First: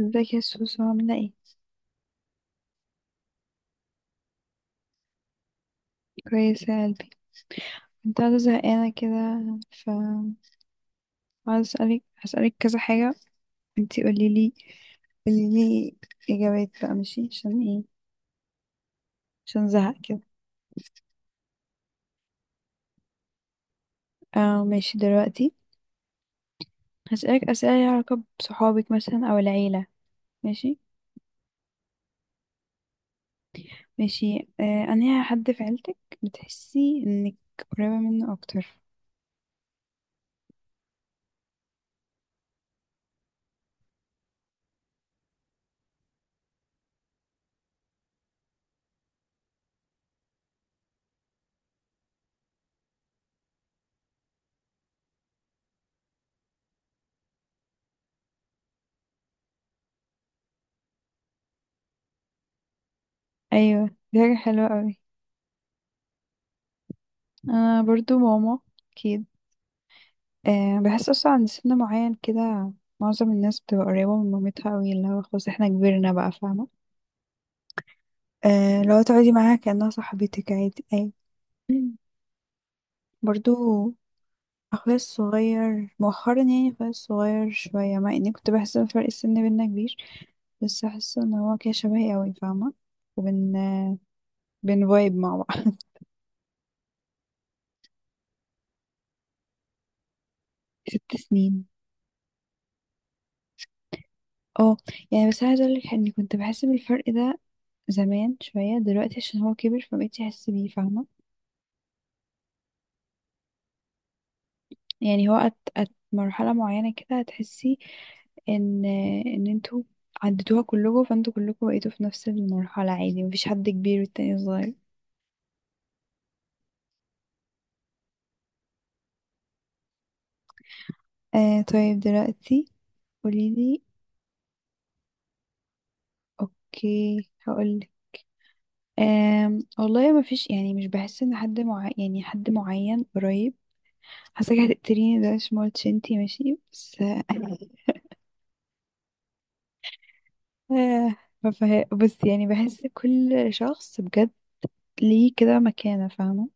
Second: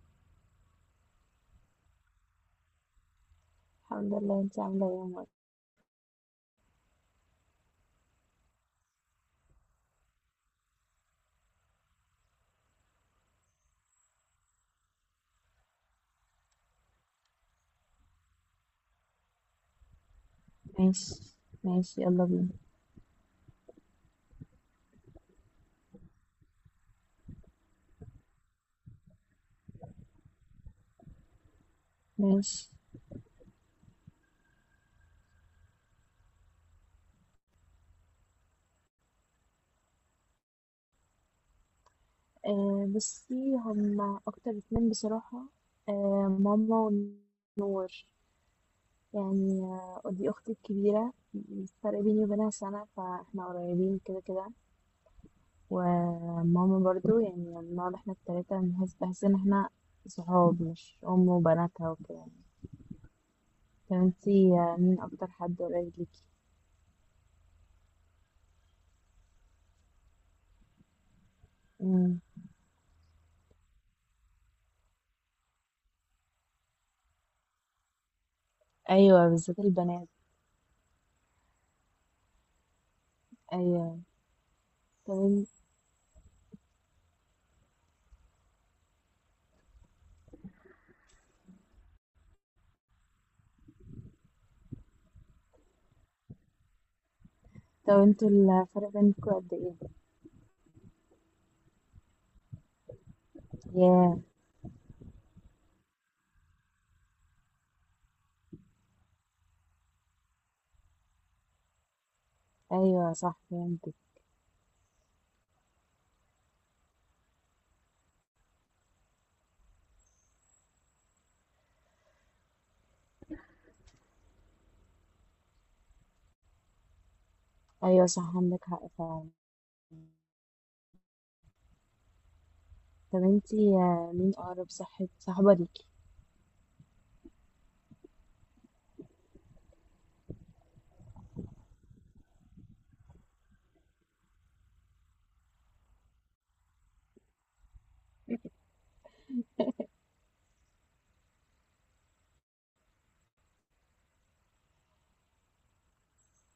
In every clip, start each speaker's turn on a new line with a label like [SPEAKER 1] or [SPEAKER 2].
[SPEAKER 1] ازيك يا سوسو؟ عاملة ايه؟
[SPEAKER 2] الحمد لله، انت عامله ايه يا عمر؟
[SPEAKER 1] كويسة يا قلبي. كنت قاعدة زهقانة كده، ف عايزة اسألك، هسألك كذا حاجة. انتي قوليلي قوليلي اجابات، بقى ماشي؟ عشان ايه؟ عشان زهق كده.
[SPEAKER 2] ماشي. ماشي يلا بينا.
[SPEAKER 1] اه، ماشي دلوقتي. هسألك اسئلة ليها علاقة بصحابك مثلا او العيلة. ماشي؟
[SPEAKER 2] ماشي.
[SPEAKER 1] ماشي. انا حد في عيلتك بتحسي انك قريبة منه اكتر؟
[SPEAKER 2] أه بصي، هما اكتر اتنين بصراحه. أه ماما ونور. يعني ودي اختي الكبيره، الفرق بيني وبينها سنه فاحنا قريبين كده كده. وماما برضو، يعني بنقعد احنا التلاته، بنحس بحس ان احنا صحاب، مش ام وبناتها وكده يعني.
[SPEAKER 1] ايوه،
[SPEAKER 2] طب
[SPEAKER 1] دي حاجة
[SPEAKER 2] انتي
[SPEAKER 1] حلوة اوي.
[SPEAKER 2] مين اكتر حد قريب ليكي؟
[SPEAKER 1] انا برضو ماما، اكيد. أه بحس اصلا عند سن معين
[SPEAKER 2] مم.
[SPEAKER 1] كده، معظم الناس بتبقى قريبة من مامتها قوي، اللي هو خلاص احنا كبرنا بقى، فاهمة؟ أه لو
[SPEAKER 2] ايوه
[SPEAKER 1] تقعدي معاها
[SPEAKER 2] بالذات
[SPEAKER 1] كأنها
[SPEAKER 2] البنات.
[SPEAKER 1] صاحبتك عادي أي. برضو،
[SPEAKER 2] ايوه.
[SPEAKER 1] اخويا
[SPEAKER 2] طب
[SPEAKER 1] الصغير مؤخرا، يعني اخويا الصغير شوية، مع اني كنت بحس ان فرق السن بينا كبير بس احس ان هو كده شبهي قوي، فاهمة؟ وبن آه، بن فايب مع بعض.
[SPEAKER 2] طب انتوا الفرق بينكوا قد ايه؟
[SPEAKER 1] 6 سنين.
[SPEAKER 2] ياه.
[SPEAKER 1] اه يعني بس عايزة اقولك اني كنت بحس بالفرق ده زمان شوية، دلوقتي عشان هو كبر فبقيت احس بيه، فاهمة؟
[SPEAKER 2] ايوه صح فهمتك.
[SPEAKER 1] يعني هو مرحلة معينة كده هتحسي ان ان انتوا عديتوها كلكم، فانتوا كلكم بقيتوا في نفس المرحلة عادي، مفيش حد كبير والتاني صغير.
[SPEAKER 2] ايوه صح عندك حق فعلا.
[SPEAKER 1] طيب دلوقتي،
[SPEAKER 2] طب انتي
[SPEAKER 1] قوليلي.
[SPEAKER 2] مين اقرب صاحب صاحبة ليكي؟
[SPEAKER 1] اوكي، هقولك. والله ما فيش، يعني مش بحس ان حد، مع يعني حد معين قريب. حاساك هتقتليني، ده مش مولتش انتي، ماشي؟ بس آه آه، ما فه- بس يعني بحس كل شخص بجد ليه كده مكانة، فاهمة؟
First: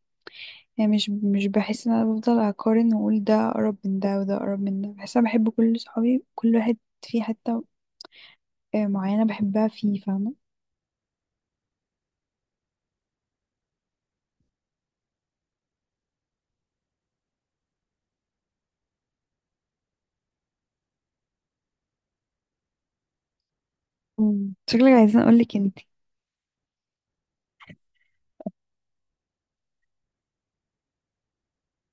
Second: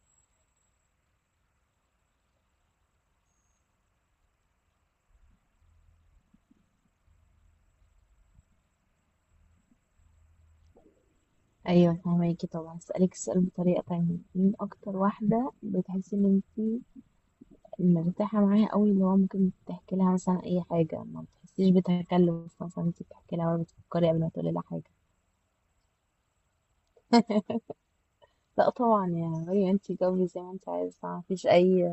[SPEAKER 1] يعني مش بحس ان انا بفضل اقارن واقول ده اقرب من ده وده اقرب من ده، بحس انا بحب كل صحابي، كل واحد في حتة معينة بحبها فيه، فاهمة؟
[SPEAKER 2] ايوه فهماكي. طبعا هسألك السؤال بطريقة تانية، مين اكتر واحدة بتحسي ان انتي مرتاحة معاها قوي، اللي هو ممكن تحكي لها مثلا اي حاجة ما بتحسيش بتكلف، مثلا انتي بتحكي لها ولا بتفكري قبل ما تقولي لها حاجة؟
[SPEAKER 1] شكلك عايزين اقولك انتي.
[SPEAKER 2] لا طبعا يا مريم، انتي جاوبي زي ما انتي عايزة، مفيش اي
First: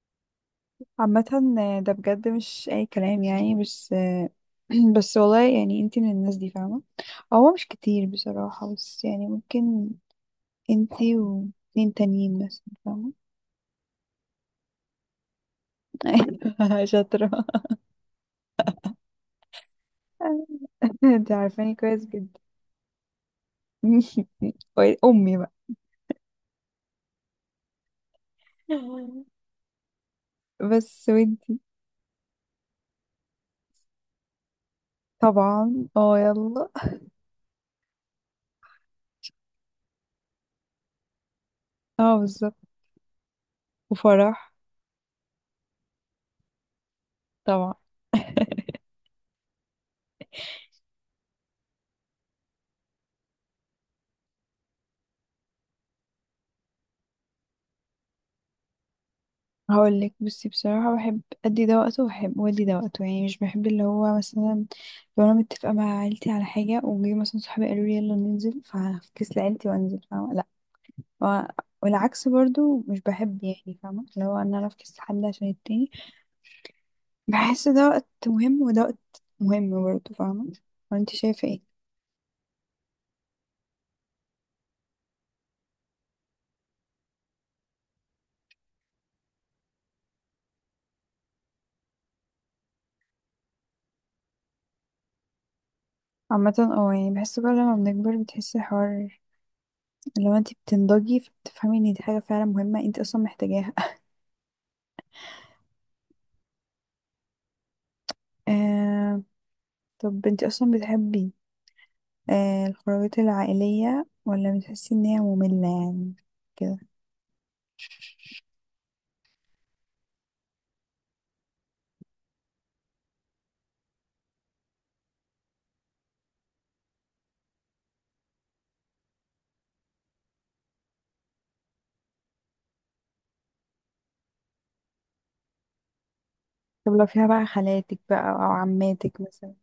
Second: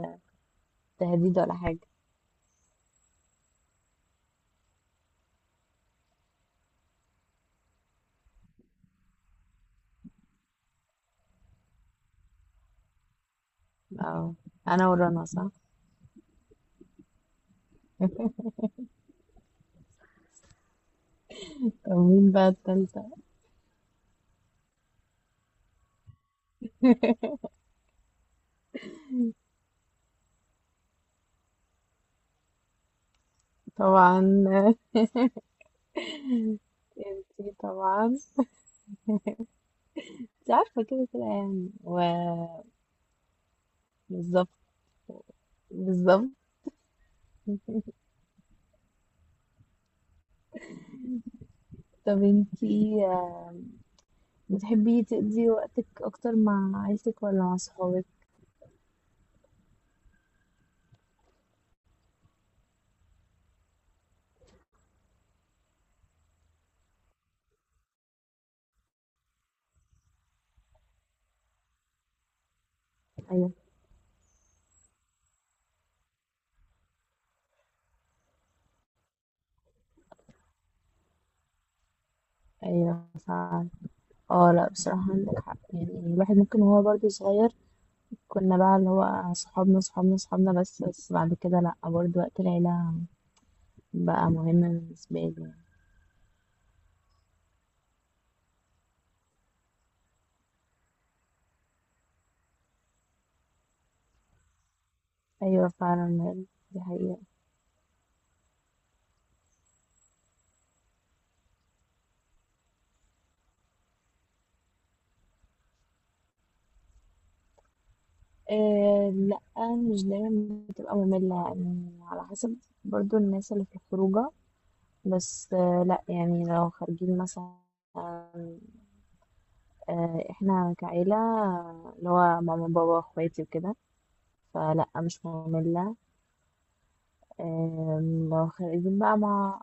[SPEAKER 1] عامة،
[SPEAKER 2] تهديد ولا حاجة.
[SPEAKER 1] ده بجد مش اي كلام يعني، بس آه، بس والله يعني انتي من الناس دي، فاهمة؟ هو مش كتير بصراحة، بس يعني ممكن انتي واتنين تانيين مثلا، فاهمة؟
[SPEAKER 2] اه انا ورانا صح؟
[SPEAKER 1] شاطرة. انتي عارفاني
[SPEAKER 2] طب
[SPEAKER 1] كويس
[SPEAKER 2] مين
[SPEAKER 1] جدا.
[SPEAKER 2] بقى التالتة؟
[SPEAKER 1] امي بقى. بس ودي
[SPEAKER 2] طبعا.
[SPEAKER 1] طبعا. اه، يلا.
[SPEAKER 2] انتي طبعا، انتي عارفة كده كده يعني.
[SPEAKER 1] اه، بالظبط.
[SPEAKER 2] وبالظبط
[SPEAKER 1] وفرح.
[SPEAKER 2] بالظبط.
[SPEAKER 1] طبعا.
[SPEAKER 2] طب انتي بتحبي تقضي وقتك اكتر مع عيلتك ولا مع صحابك؟
[SPEAKER 1] هقول لك، بصي بصراحة، بحب أدي ده وقته وبحب وأدي ده وقته. يعني مش بحب اللي هو مثلا لو أنا متفقة مع عيلتي على حاجة، وجي مثلا صحابي قالوا لي يلا ننزل، فهفكس لعيلتي وأنزل، فاهمة؟ لأ. و- والعكس برضو مش بحب،
[SPEAKER 2] ايوه.
[SPEAKER 1] يعني فاهمة اللي هو إن أنا أفكس حد عشان التاني. بحس ده وقت مهم وده وقت مهم برضو، فاهمة؟ وأنت شايفة ايه؟
[SPEAKER 2] ايوه فعلا. اه لا بصراحة عندك حق، يعني الواحد ممكن وهو برضه صغير كنا بقى اللي هو صحابنا صحابنا صحابنا بس، بس بعد كده لا، برضه وقت العيلة بقى مهم بالنسبة لي.
[SPEAKER 1] عامة اه، يعني بحس كل ما بنكبر بتحسي الحوار، لو انت بتنضجي فبتفهمي ان دي حاجة فعلا مهمة، انت اصلا محتاجاها.
[SPEAKER 2] ايوه فعلا دي حقيقة.
[SPEAKER 1] آه طب انت اصلا بتحبي الخروجات العائلية، ولا بتحسي ان هي مملة يعني كده؟
[SPEAKER 2] آه لا، مش دايما بتبقى مملة يعني، على حسب برضو الناس اللي في الخروجة. بس لا يعني، لو خارجين مثلا احنا كعيلة، اللي هو ماما بابا اخواتي وكده، فلا مش مملة.
[SPEAKER 1] طب لو فيها بقى خالاتك بقى او
[SPEAKER 2] لو خارجين بقى
[SPEAKER 1] عماتك مثلا؟
[SPEAKER 2] مع،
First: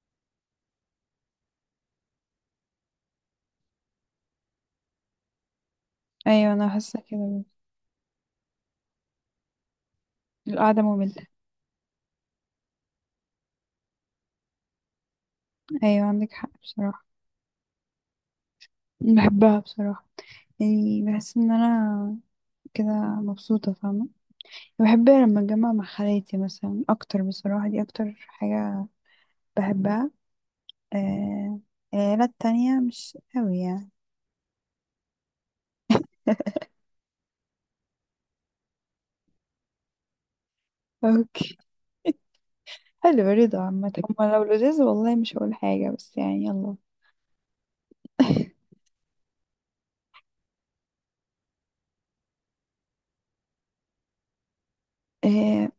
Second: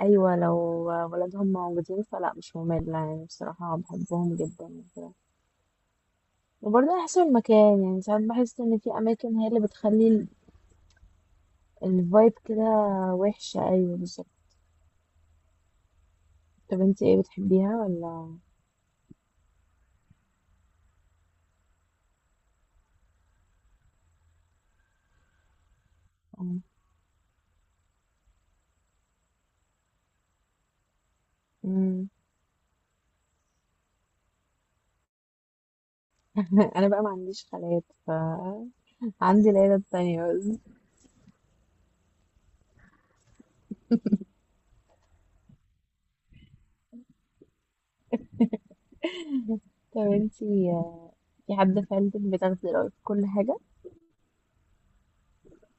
[SPEAKER 2] ايوه لو ولادهم موجودين فلا مش مملة يعني، بصراحة بحبهم جدا وكده.
[SPEAKER 1] ايوه، انا
[SPEAKER 2] وبرضه
[SPEAKER 1] حاسة
[SPEAKER 2] على حسب
[SPEAKER 1] كده.
[SPEAKER 2] المكان يعني، ساعات بحس ان في اماكن هي اللي بتخلي
[SPEAKER 1] القعدة مملة.
[SPEAKER 2] الفايب كده وحشة. أيوة بالظبط.
[SPEAKER 1] ايوه، عندك حق
[SPEAKER 2] طب انت
[SPEAKER 1] بصراحة.
[SPEAKER 2] ايه، بتحبيها ولا؟
[SPEAKER 1] بحبها بصراحة، يعني بحس ان انا كده مبسوطة، فاهمة؟ بحب لما اتجمع مع خالاتي
[SPEAKER 2] اه.
[SPEAKER 1] مثلا اكتر، بصراحة دي اكتر حاجة بحبها. آه،
[SPEAKER 2] مم.
[SPEAKER 1] العيلات التانية مش قوي يعني.
[SPEAKER 2] انا بقى ما عنديش خالات، ف عندي العيلة التانية بس.
[SPEAKER 1] اوكي، حلو. رضا عامة هما لو لذيذ، والله مش هقول حاجة بس يعني يلا.
[SPEAKER 2] طب انت في حد في عيلتك بتاخدي رأيه في كل حاجة؟
[SPEAKER 1] آه،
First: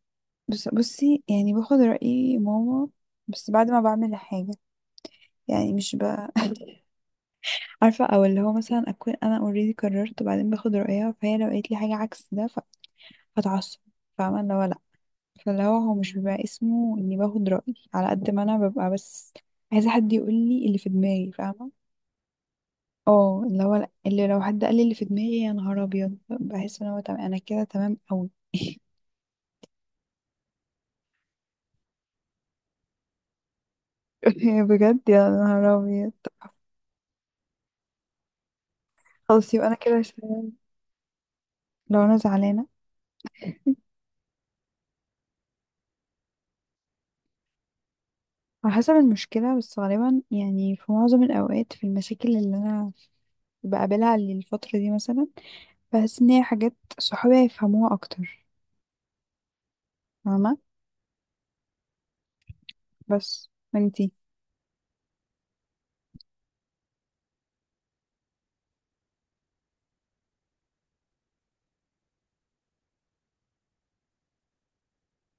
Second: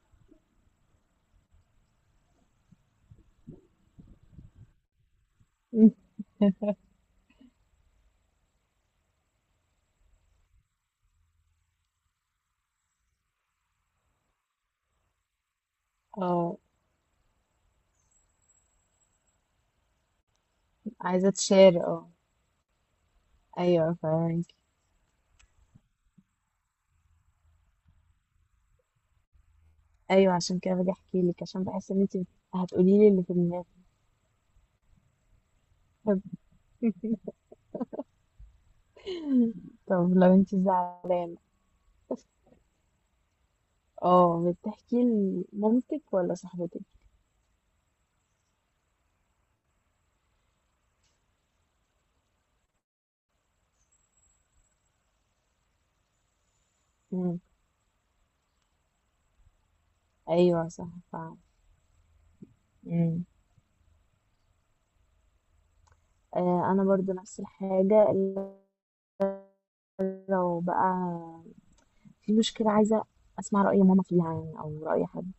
[SPEAKER 1] بصي يعني باخد رأي ماما بس بعد ما بعمل حاجة، يعني مش عارفة، او اللي هو مثلا اكون انا اوريدي قررت وبعدين باخد رأيها، فهي لو قالت لي حاجة عكس ده هتعصب، فاهمة اللي هو لا. فاللي هو هو مش بيبقى
[SPEAKER 2] اه.
[SPEAKER 1] اسمه اني باخد رأي، على قد ما انا ببقى بس عايزة حد يقول لي اللي في
[SPEAKER 2] عايزة
[SPEAKER 1] دماغي، فاهمة؟
[SPEAKER 2] تشير، اه.
[SPEAKER 1] اه، اللي هو
[SPEAKER 2] ايوه
[SPEAKER 1] اللي لو
[SPEAKER 2] فاهمك.
[SPEAKER 1] حد قال لي اللي في دماغي يا نهار ابيض، بحس ان هو تمام، انا كده تمام قوي.
[SPEAKER 2] ايوه عشان كده باجي احكي لك، عشان بحس ان انت هتقولي لي اللي في دماغك.
[SPEAKER 1] بجد يا نهار ابيض،
[SPEAKER 2] طب
[SPEAKER 1] خلاص يبقى انا كده
[SPEAKER 2] طب لو
[SPEAKER 1] شايل.
[SPEAKER 2] انت زعلانة،
[SPEAKER 1] لو انا زعلانه،
[SPEAKER 2] اه بتحكي لمامتك ولا صاحبتك؟
[SPEAKER 1] على حسب المشكله، بس غالبا يعني في معظم الاوقات، في المشاكل اللي انا بقابلها للفتره دي مثلا، بحس ان هي حاجات صحابي
[SPEAKER 2] مم.
[SPEAKER 1] هيفهموها اكتر، فاهمه.
[SPEAKER 2] ايوه صح فعلا.
[SPEAKER 1] بس انتي.
[SPEAKER 2] انا برضو نفس الحاجه، إلا لو بقى في مشكله عايزه اسمع راي ماما فيها، يعني او راي حد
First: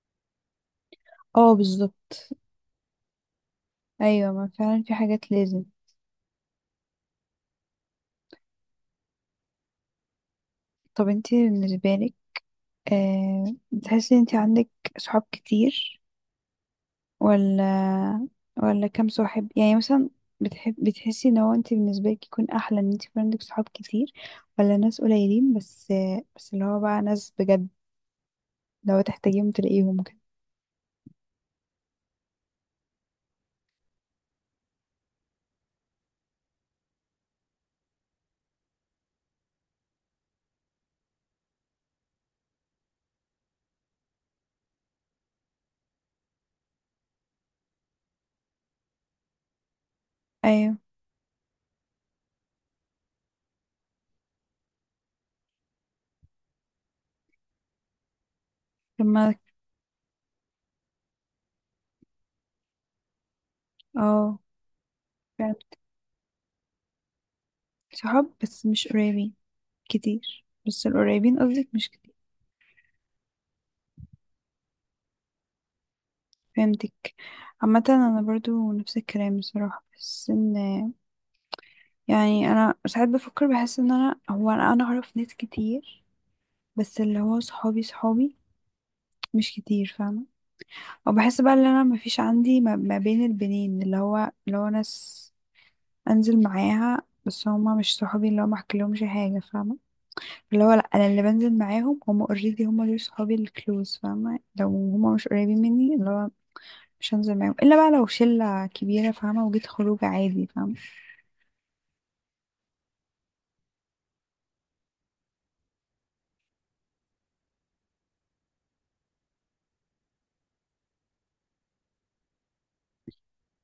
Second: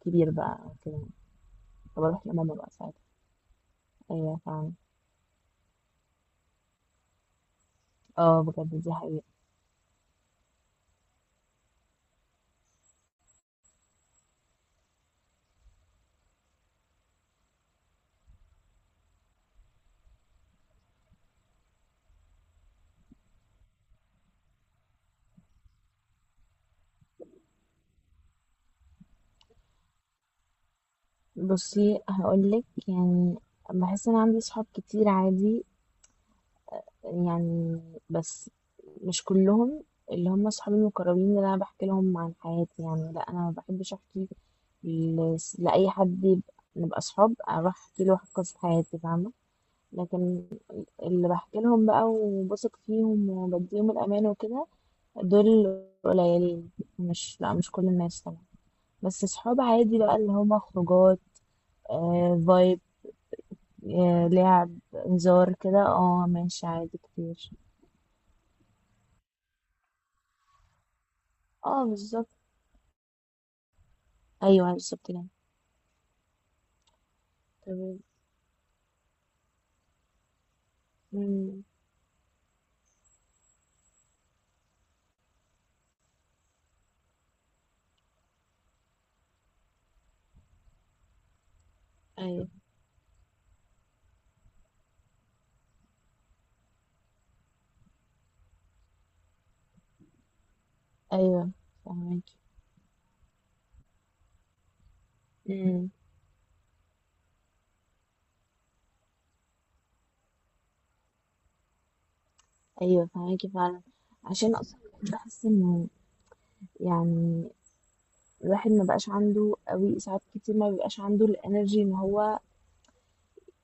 [SPEAKER 2] كبير بقى أو كده،
[SPEAKER 1] اه،
[SPEAKER 2] فبروح
[SPEAKER 1] بالظبط.
[SPEAKER 2] لماما بقى ساعتها.
[SPEAKER 1] ايوه،
[SPEAKER 2] ايوه
[SPEAKER 1] ما
[SPEAKER 2] فعلا،
[SPEAKER 1] فعلا في حاجات لازم.
[SPEAKER 2] اه بجد دي حقيقه.
[SPEAKER 1] طب انتي بالنسبه لك بتحسي ان انتي عندك صحاب كتير؟ ولا كام صاحب يعني مثلا؟ بتحب بتحسي ان هو انت بالنسبه لك يكون احلى ان انت يكون عندك صحاب كتير، ولا ناس قليلين بس، بس اللي هو بقى ناس بجد لو تحتاجيهم تلاقيهم كده؟
[SPEAKER 2] بصي هقولك، يعني بحس ان عندي صحاب كتير عادي يعني، بس مش كلهم، اللي هم صحابي المقربين اللي انا بحكي لهم عن حياتي يعني. لا انا ما بحبش احكي لاي حد نبقى صحاب اروح احكي له قصه حياتي فاهمه. لكن
[SPEAKER 1] ايوه
[SPEAKER 2] اللي بحكي لهم بقى وبثق فيهم وبديهم الأمان وكده، دول قليلين. مش لا مش كل الناس طبعا، بس
[SPEAKER 1] لما.
[SPEAKER 2] صحاب عادي بقى اللي هما خروجات، فايب،
[SPEAKER 1] اه،
[SPEAKER 2] لعب هزار
[SPEAKER 1] فهمت.
[SPEAKER 2] كده، اه ماشي عادي كتير.
[SPEAKER 1] صحاب بس مش قريبين كتير، بس القريبين قصدك
[SPEAKER 2] اه
[SPEAKER 1] مش كتير.
[SPEAKER 2] بالظبط، ايوه بالظبط كده.
[SPEAKER 1] فهمتك. عامة
[SPEAKER 2] تمام.
[SPEAKER 1] انا برضو نفس الكلام بصراحة، بس ان
[SPEAKER 2] مم،
[SPEAKER 1] يعني انا ساعات بفكر بحس ان انا هو انا اعرف ناس كتير، بس اللي هو صحابي صحابي مش كتير، فاهمة؟ وبحس بقى ان انا مفيش
[SPEAKER 2] ايوه.
[SPEAKER 1] عندي، ما بين البنين، اللي هو اللي هو ناس انزل معاها بس هما مش صحابي، اللي هو ما احكيلهمش حاجة، فاهمة؟ اللي هو لا، انا اللي
[SPEAKER 2] ايوه
[SPEAKER 1] بنزل معاهم هما
[SPEAKER 2] فهماكي.
[SPEAKER 1] اوريدي هما دول صحابي الكلوز، فاهمة لو هما مش قريبين
[SPEAKER 2] مم،
[SPEAKER 1] مني، اللي هو مش هنزل معاهم الا بقى لو شلة كبيرة فاهمة، وجيت خروج عادي، فاهمة؟
[SPEAKER 2] ايوه فهماكي فعلا. عشان اصلا بحس انه، يعني الواحد ما بقاش عنده قوي، ساعات كتير ما بيبقاش عنده الانرجي ان هو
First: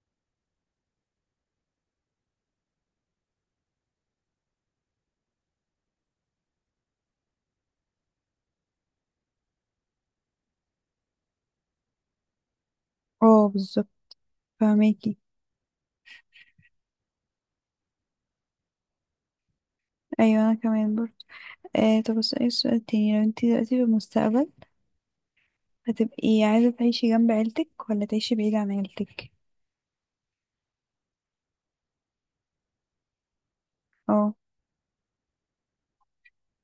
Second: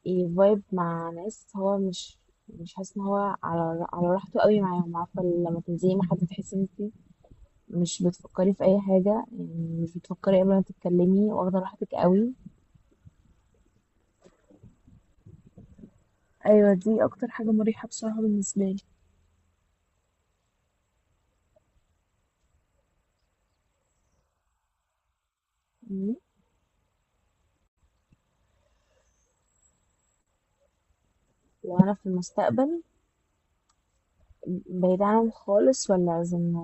[SPEAKER 2] يفايب مع ناس هو مش حاسس ان هو على راحته قوي معاهم. عارفه لما تنزلي مع حد تحسي ان انت مش بتفكري في اي حاجه، يعني مش بتفكري قبل ما تتكلمي، واخده راحتك قوي.
[SPEAKER 1] اه، بالظبط. فاهماكي.
[SPEAKER 2] ايوه دي اكتر حاجه مريحه بصراحه بالنسبه لي.
[SPEAKER 1] ايوه، انا كمان برضه. طب بس ايه السؤال التاني؟ لو انتي دلوقتي في المستقبل
[SPEAKER 2] مم.
[SPEAKER 1] هتبقي عايزة تعيشي جنب عيلتك، ولا تعيشي بعيد عن عيلتك؟
[SPEAKER 2] لو انا في المستقبل
[SPEAKER 1] اه
[SPEAKER 2] بعيد عنهم خالص ولا لازم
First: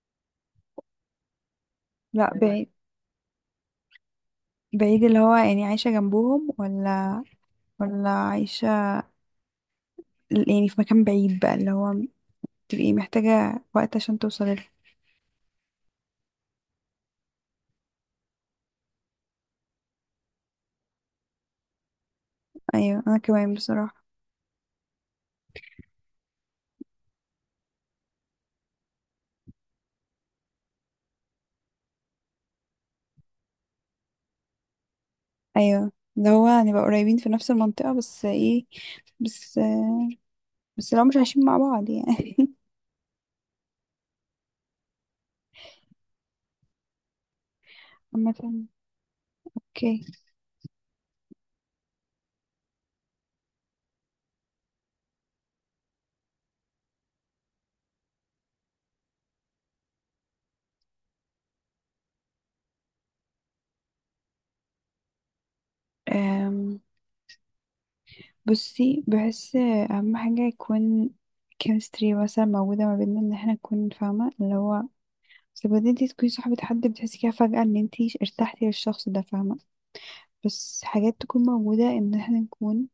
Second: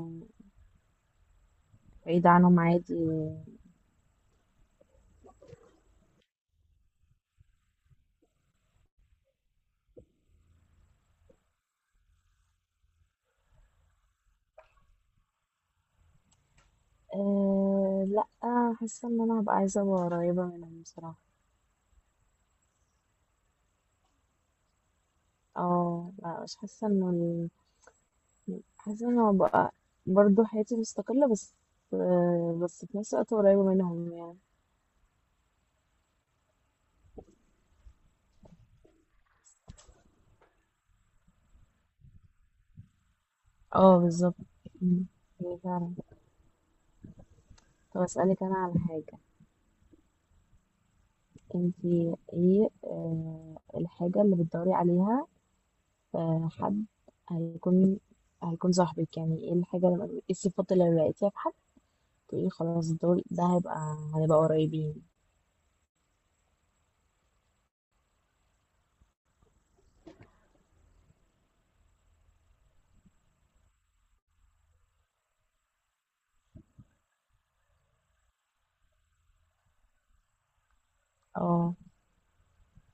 [SPEAKER 2] بعيد
[SPEAKER 1] لا،
[SPEAKER 2] عنهم
[SPEAKER 1] بعيد
[SPEAKER 2] عادي؟
[SPEAKER 1] بعيد اللي هو يعني عايشة جنبهم، ولا عايشة يعني في مكان بعيد بقى، اللي هو تبقي محتاجة وقت عشان توصلي له؟
[SPEAKER 2] لا، حاسه ان انا هبقى عايزه أبقى قريبه منهم بصراحه.
[SPEAKER 1] أيوة، أنا كمان بصراحة.
[SPEAKER 2] اه لا، مش حاسة انه حاسة انه بقى برضه حياتي مستقلة بس، بس في نفس الوقت قريبة منهم يعني.
[SPEAKER 1] أيوة اللي هو هنبقى قريبين في نفس المنطقة، بس ايه، بس بس لو مش عايشين مع بعض يعني.
[SPEAKER 2] اه بالظبط. مم. ايه فعلا. طب اسألك انا
[SPEAKER 1] عامة
[SPEAKER 2] على حاجة.
[SPEAKER 1] اوكي.
[SPEAKER 2] انتي ايه الحاجة اللي بتدوري عليها في حد هيكون هيكون صاحبك؟ يعني ايه الحاجة، لما ايه الصفات اللي لقيتيها في حد تقولي خلاص دول ده هنبقى قريبين؟
[SPEAKER 1] أم، بصي، بحس أهم حاجة يكون كيمستري مثلا موجودة ما بيننا، ان احنا نكون، فاهمة اللي هو بس بدي انتي تكوني صاحبة حد بتحسي كده فجأة ان انتي ارتحتي للشخص ده، فاهمة؟ بس حاجات تكون
[SPEAKER 2] اه.
[SPEAKER 1] موجودة ان احنا نكون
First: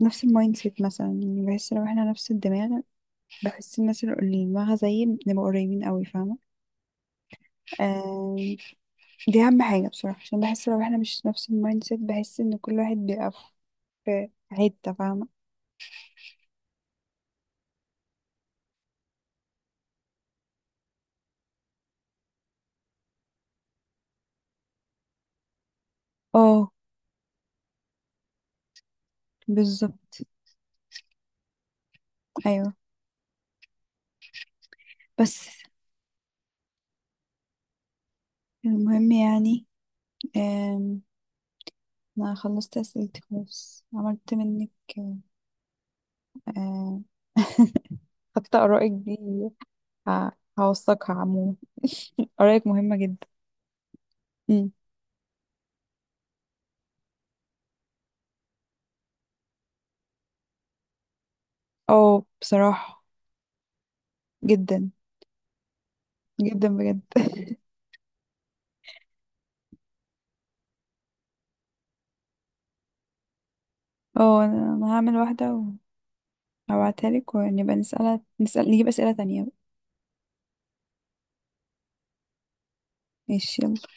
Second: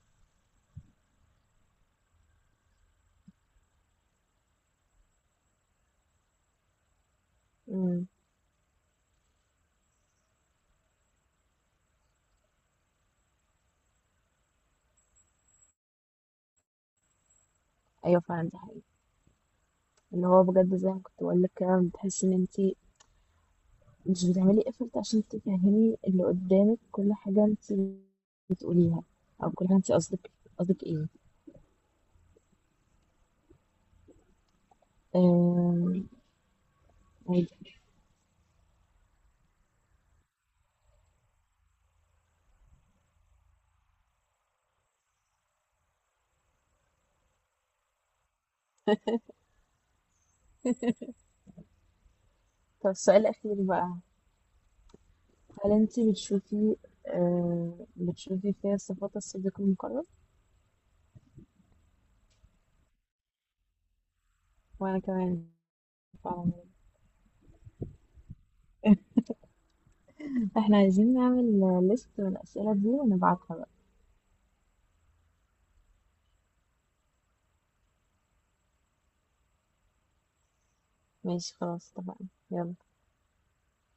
[SPEAKER 1] نفس المايند سيت مثلا، يعني بحس لو احنا نفس الدماغ، بحس الناس اللي دماغها زيي بنبقى قريبين قوي، فاهمة؟
[SPEAKER 2] امم.
[SPEAKER 1] آم، دي أهم حاجة بصراحة، عشان بحس لو احنا مش نفس المايند سيت، بحس ان كل واحد بيبقى في حتة، فاهمة؟
[SPEAKER 2] ايوه فعلا دي حقيقة. اللي هو بجد زي ما كنت بقول لك كده، بتحسي ان انتي مش بتعملي effort عشان تفهمي اللي
[SPEAKER 1] اه،
[SPEAKER 2] قدامك، كل حاجة انت بتقوليها او كل حاجة انت
[SPEAKER 1] بالظبط.
[SPEAKER 2] قصدك ايه.
[SPEAKER 1] ايوه بس
[SPEAKER 2] آم، عادي.
[SPEAKER 1] المهم يعني. آم، انا خلصت اسئلتي خلاص، عملت منك آم، خدت آرائك دي. ه- هوثقها عموما. آرائك
[SPEAKER 2] طب
[SPEAKER 1] مهمة
[SPEAKER 2] السؤال
[SPEAKER 1] جدا.
[SPEAKER 2] الأخير بقى،
[SPEAKER 1] امم
[SPEAKER 2] هل انت بتشوفي فيها صفات الصديق المقرب؟
[SPEAKER 1] اه بصراحة جدا
[SPEAKER 2] وانا كمان فعلا.
[SPEAKER 1] جدا بجد.
[SPEAKER 2] احنا عايزين نعمل ليست من الأسئلة دي ونبعتها بقى.
[SPEAKER 1] اه انا هعمل واحدة وهبعتها لك، ونبقى نسألها نسأل نجيب أسئلة تانية.
[SPEAKER 2] ماشي خلاص اتفقنا يلا.
[SPEAKER 1] ماشي.